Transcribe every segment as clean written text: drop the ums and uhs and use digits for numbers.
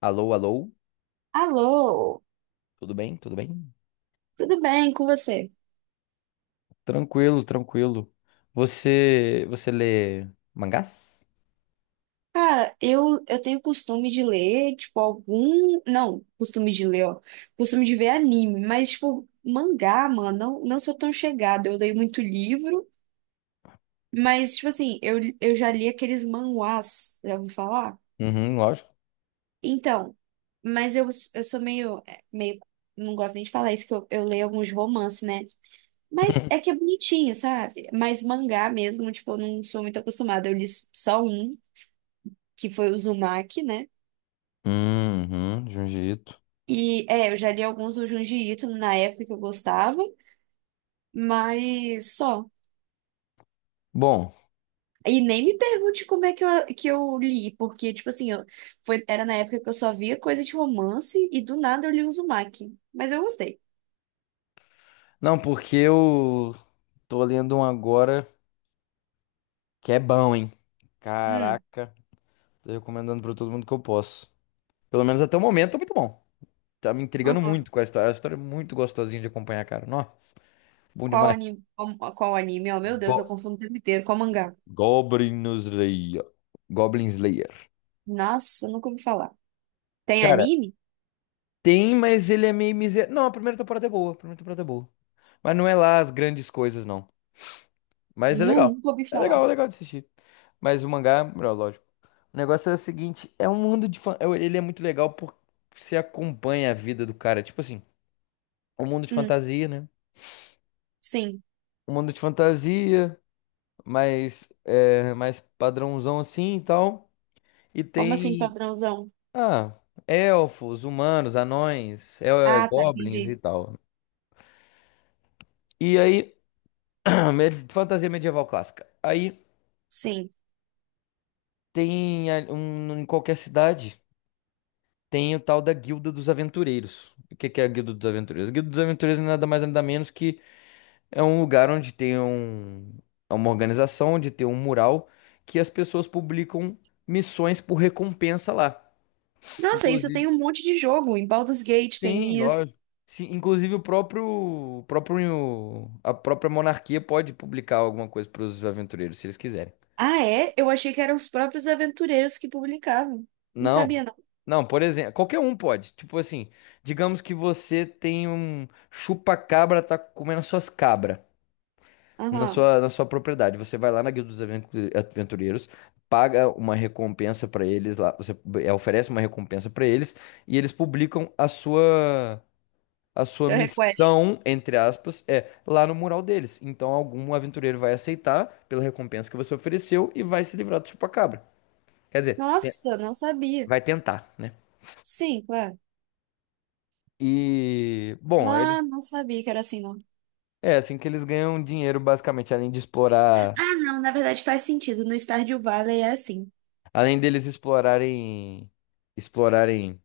Alô, alô, Alô, tudo bem? Tudo bem? tudo bem com você? Tranquilo, tranquilo. Você lê mangás? Cara, eu tenho costume de ler, tipo, algum. Não, costume de ler, ó. Costume de ver anime, mas, tipo, mangá, mano, não sou tão chegada. Eu leio muito livro, mas, tipo assim, eu já li aqueles manhwas, já ouviu falar? Uhum, lógico. Então, mas eu sou meio, meio. Não gosto nem de falar isso, que eu leio alguns romances, né? Mas é que é bonitinho, sabe? Mas mangá mesmo, tipo, eu não sou muito acostumada. Eu li só um, que foi o Uzumaki, né? Uhum, Jiu-Jitsu. E é, eu já li alguns do Junji Ito na época que eu gostava, mas só. Bom, E nem me pergunte como é que eu li, porque, tipo assim, eu, foi, era na época que eu só via coisa de romance e do nada eu li o Uzumaki. Mas eu gostei. não, porque eu tô lendo um agora que é bom, hein? Hum, Caraca, tô recomendando pra todo mundo que eu posso. Pelo menos até o momento, tá muito bom. Tá me intrigando aham. muito com a história. A história é muito gostosinha de acompanhar, cara. Nossa, bom Qual demais. anime? Qual anime? Oh, meu Deus, eu Go confundo o tempo inteiro. Qual mangá? Goblin Slayer. Goblin Slayer. Nossa, eu nunca ouvi falar. Tem Cara, anime? tem, mas ele é meio miserável. Não, a primeira temporada é boa, a primeira temporada é boa. Mas não é lá as grandes coisas, não. Mas é legal. Nunca ouvi É falar. legal, é legal de assistir. Mas o mangá é melhor, lógico. O negócio é o seguinte, é um mundo de Ele é muito legal porque você acompanha a vida do cara. Tipo assim, um mundo de Hum, fantasia, né? sim. Um mundo de fantasia, mais padrãozão assim e tal. E Como assim, tem. padrãozão? Ah, elfos, humanos, anões, Ah, tá, goblins e entendi. tal. E aí. Fantasia medieval clássica. Aí Sim. tem em qualquer cidade tem o tal da Guilda dos Aventureiros. O que que é a Guilda dos Aventureiros? A Guilda dos Aventureiros é nada mais nada menos que é um lugar onde tem é uma organização, onde tem um mural que as pessoas publicam missões por recompensa lá. Nossa, isso tem Inclusive, um monte de jogo. Em Baldur's Gate sim, tem isso. lógico. Sim, inclusive a própria monarquia pode publicar alguma coisa para os aventureiros, se eles quiserem. Ah, é? Eu achei que eram os próprios aventureiros que publicavam. Não Não. sabia, não. Não, por exemplo, qualquer um pode. Tipo assim, digamos que você tem um chupa-cabra, tá comendo as suas cabras na Aham. sua, na sua propriedade. Você vai lá na Guilda dos Aventureiros, paga uma recompensa pra eles lá, oferece uma recompensa pra eles e eles publicam a sua Seu request. missão, entre aspas, é lá no mural deles. Então algum aventureiro vai aceitar pela recompensa que você ofereceu e vai se livrar do chupa-cabra. Quer dizer, Nossa, não sabia. vai tentar, né? Sim, claro. E, bom, eles Não, não sabia que era assim, não. é assim que eles ganham dinheiro, basicamente, além de explorar, Ah, não, na verdade faz sentido. No Stardew Valley é assim. além deles explorarem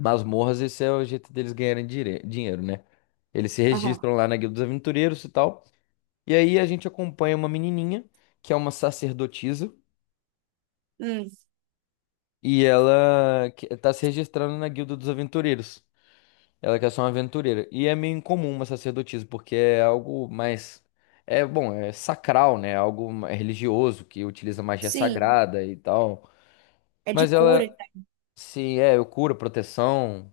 masmorras, esse é o jeito deles ganharem dinheiro, né? Eles se Aham. registram lá na Guilda dos Aventureiros e tal. E aí a gente acompanha uma menininha, que é uma sacerdotisa, Hum, e ela tá se registrando na Guilda dos Aventureiros. Ela quer ser uma aventureira. E é meio incomum uma sacerdotisa, porque é algo mais. É, bom, é sacral, né? É algo religioso, que utiliza magia sim. sagrada e tal. É de Mas cura ela e tal. se eu curo, proteção,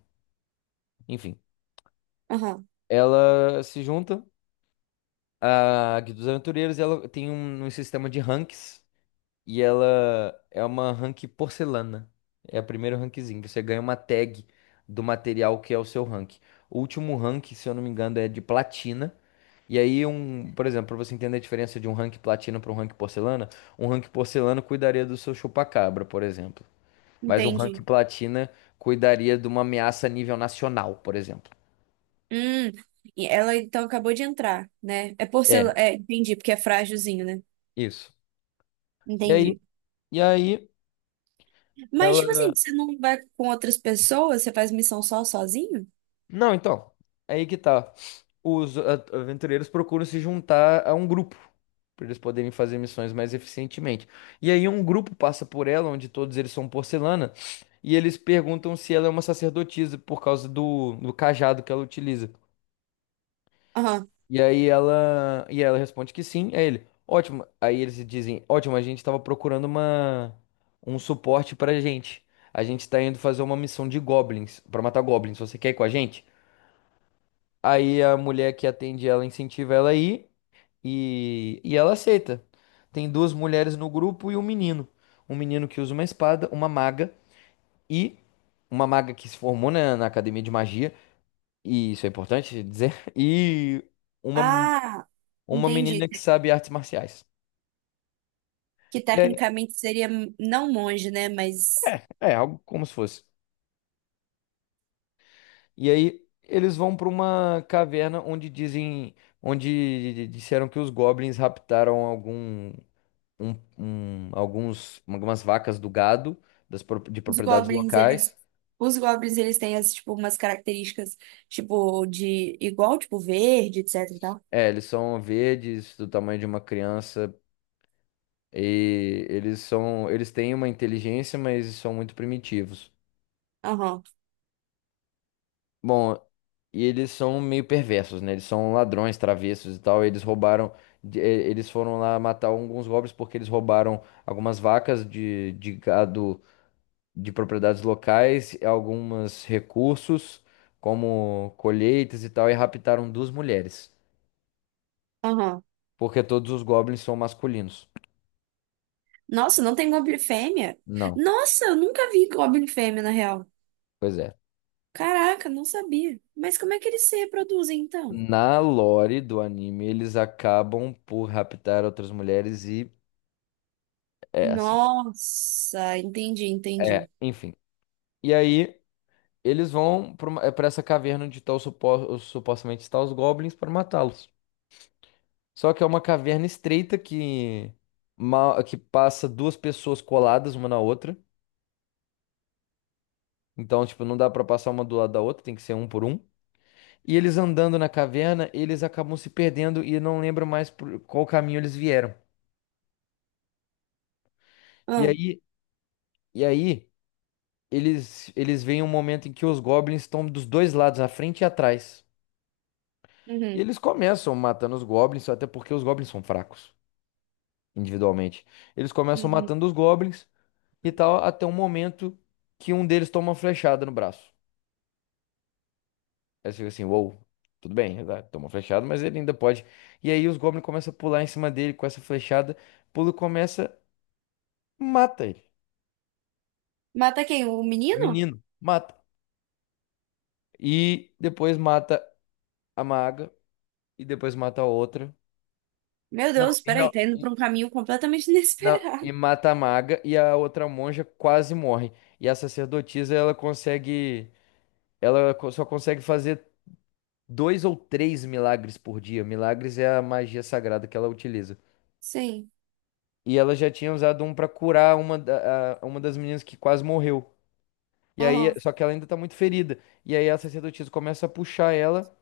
enfim. Aham. Ela se junta à Guilda dos Aventureiros e ela tem um sistema de ranks. E ela é uma rank porcelana. É o primeiro rankzinho. Você ganha uma tag do material que é o seu rank. O último rank, se eu não me engano, é de platina. E aí, por exemplo, para você entender a diferença de um rank platina para um rank porcelana cuidaria do seu chupacabra, por exemplo. Mas um ranking Entendi. platina cuidaria de uma ameaça a nível nacional, por exemplo. Hum. E ela então acabou de entrar, né? É É, porcelana. É, entendi, porque é frágilzinho, né? isso. E aí, Entendi. e aí Mas, tipo assim, ela. você não vai com outras pessoas? Você faz missão só sozinho? Não, então. Aí que tá. Os aventureiros procuram se juntar a um grupo para eles poderem fazer missões mais eficientemente. E aí um grupo passa por ela, onde todos eles são porcelana, e eles perguntam se ela é uma sacerdotisa por causa do cajado que ela utiliza. Aham. E aí ela responde que sim, é ele. Ótimo. Aí eles dizem, ótimo, a gente estava procurando uma um suporte pra gente. A gente está indo fazer uma missão de goblins, pra matar goblins. Você quer ir com a gente? Aí a mulher que atende ela incentiva ela a ir e ela aceita. Tem duas mulheres no grupo e um menino. Um menino que usa uma espada, e uma maga que se formou na academia de magia, e isso é importante dizer, e uma Ah, Uma menina entendi. que sabe artes marciais. Que E aí, tecnicamente seria não monge, né? Mas algo como se fosse. E aí eles vão para uma caverna onde disseram que os goblins raptaram algumas vacas do gado, de os propriedades goblins, eles. locais. Os goblins, eles têm as, tipo, umas características, tipo, de igual, tipo, verde, etc e tal. É, eles são verdes, do tamanho de uma criança, e eles têm uma inteligência, mas são muito primitivos. Aham, Bom, e eles são meio perversos, né? Eles são ladrões, travessos e tal. Eles roubaram. Eles foram lá matar alguns goblins porque eles roubaram algumas vacas de gado de propriedades locais, alguns recursos, como colheitas e tal, e raptaram duas mulheres. aham. Porque todos os goblins são masculinos. Nossa, não tem goblin fêmea? Não, Nossa, eu nunca vi goblin fêmea, na real. pois é. Caraca, não sabia. Mas como é que eles se reproduzem, então? Na lore do anime, eles acabam por raptar outras mulheres e é assim. Nossa, entendi, É, entendi. enfim. E aí. Eles vão para essa caverna onde tá o supostamente estão os goblins para matá-los. Só que é uma caverna estreita que passa duas pessoas coladas uma na outra. Então, tipo, não dá para passar uma do lado da outra, tem que ser um por um. E eles andando na caverna, eles acabam se perdendo e não lembram mais por qual caminho eles vieram. E aí, e aí eles veem um momento em que os goblins estão dos dois lados, à frente e atrás. E Uhum, eles começam matando os goblins, até porque os goblins são fracos, individualmente. Eles começam uhum. matando os goblins e tal, até um momento que um deles toma uma flechada no braço. Aí você fica assim, uou, tudo bem, ele toma uma flechada, mas ele ainda pode. E aí os goblins começam a pular em cima dele com essa flechada, pula e começa, mata ele. Mata quem? O O menino? menino, mata. E depois mata a maga, e depois mata a outra. Meu Não, Deus, e peraí, não. tá indo pra um caminho completamente Não, e inesperado. mata a maga e a outra monja quase morre. E a sacerdotisa, ela consegue ela co- só consegue fazer dois ou três milagres por dia. Milagres é a magia sagrada que ela utiliza. Sim. E ela já tinha usado um pra curar uma das meninas que quase morreu. E aí, Aham. só que ela ainda tá muito ferida. E aí a sacerdotisa começa a puxar ela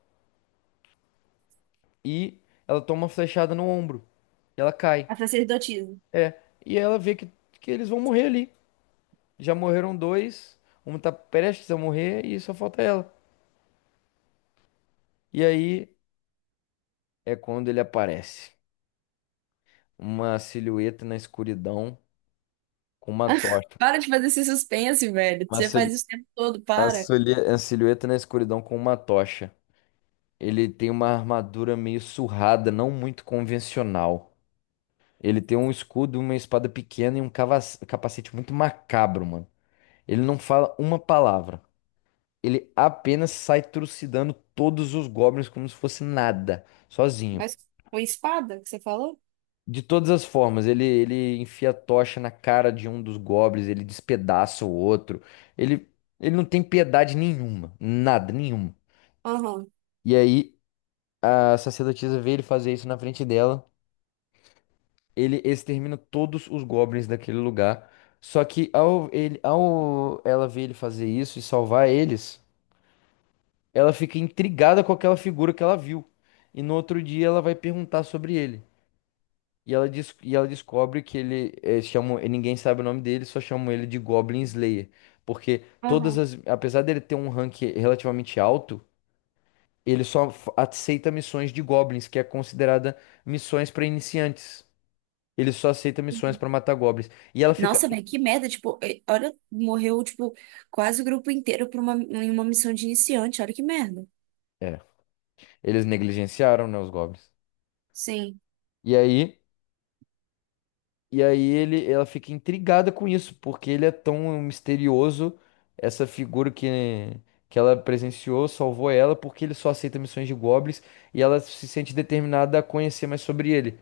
e ela toma uma flechada no ombro. E ela cai. A sacerdotisa. É. E ela vê que eles vão morrer ali. Já morreram dois, um tá prestes a morrer e só falta ela. E aí é quando ele aparece. Uma silhueta na escuridão com uma tocha. Para de fazer esse suspense, velho. Uma, Você sil- faz isso o tempo todo, A, para. solhe- a silhueta na escuridão com uma tocha. Ele tem uma armadura meio surrada, não muito convencional. Ele tem um escudo, uma espada pequena e um capacete muito macabro, mano. Ele não fala uma palavra. Ele apenas sai trucidando todos os goblins como se fosse nada, sozinho. Mas com espada que você falou? De todas as formas, ele enfia a tocha na cara de um dos goblins, ele despedaça o outro. Ele, ele não tem piedade nenhuma, nada, nenhuma. Aham. E aí, a sacerdotisa vê ele fazer isso na frente dela. Ele extermina todos os goblins daquele lugar. Só que ao, ao ela ver ele fazer isso e salvar eles, ela fica intrigada com aquela figura que ela viu. E no outro dia ela vai perguntar sobre ele. E ela descobre que ele é, chamam, e ninguém sabe o nome dele, só chamam ele de Goblin Slayer. Porque todas Aham. as. Apesar dele ter um rank relativamente alto, ele só aceita missões de goblins, que é considerada missões para iniciantes. Ele só aceita missões Uhum. pra matar goblins. E ela fica. Nossa, velho, que merda. Tipo, olha, morreu, tipo, quase o grupo inteiro por uma, em uma missão de iniciante. Olha que merda. É, eles negligenciaram, né, os goblins. Sim. E aí, e aí ela fica intrigada com isso, porque ele é tão misterioso, essa figura que ela presenciou, salvou ela, porque ele só aceita missões de goblins e ela se sente determinada a conhecer mais sobre ele.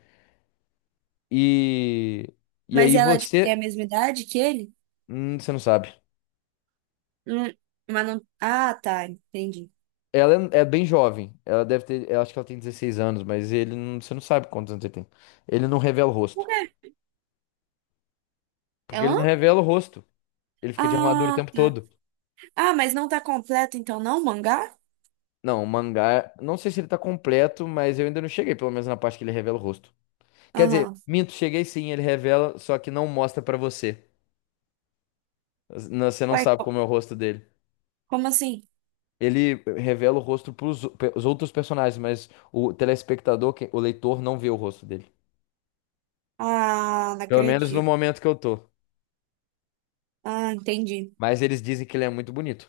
E, e Mas aí ela, tipo, tem a você. mesma idade que ele? Você não sabe. Hum, mas não. Ah, tá, entendi. Ela é bem jovem. Ela deve ter. Eu acho que ela tem 16 anos, mas ele não, você não sabe quantos anos ele tem. Ele não revela o Por rosto. quê? Porque ele não Ela? revela o rosto. Ele fica de armadura o Ah, tempo tá. todo. Ah, mas não tá completo então, não, o mangá? Não, o mangá, não sei se ele tá completo, mas eu ainda não cheguei, pelo menos na parte que ele revela o rosto. Quer dizer, Aham. minto, cheguei sim, ele revela, só que não mostra pra você. Você não Ué, sabe co- como é o rosto dele. como assim? Ele revela o rosto pros os outros personagens, mas o telespectador, o leitor, não vê o rosto dele. Ah, não Pelo menos no acredito. momento que eu tô. Ah, entendi. Mas eles dizem que ele é muito bonito.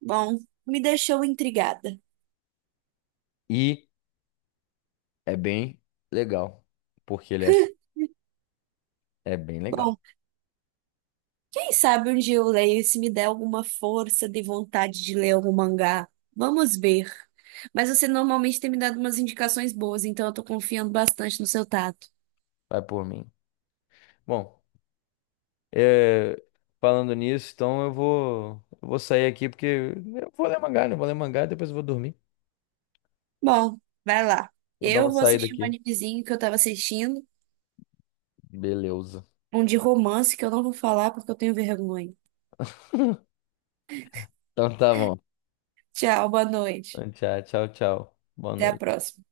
Bom, me deixou intrigada. E é bem legal. Porque ele é assim. É bem legal. Bom, quem sabe um dia eu leio e se me der alguma força de vontade de ler algum mangá. Vamos ver. Mas você normalmente tem me dado umas indicações boas, então eu tô confiando bastante no seu tato. Vai por mim. Bom. É, falando nisso, então eu vou sair aqui porque eu vou ler mangá, né? Eu vou ler mangá e depois eu vou dormir. Bom, vai lá. Vou dar Eu uma vou saída assistir um aqui. animezinho que eu tava assistindo, Beleza. um de romance que eu não vou falar porque eu tenho vergonha. Então tá bom. Tchau, boa noite. Tchau, tchau, tchau. Boa Até a noite. próxima.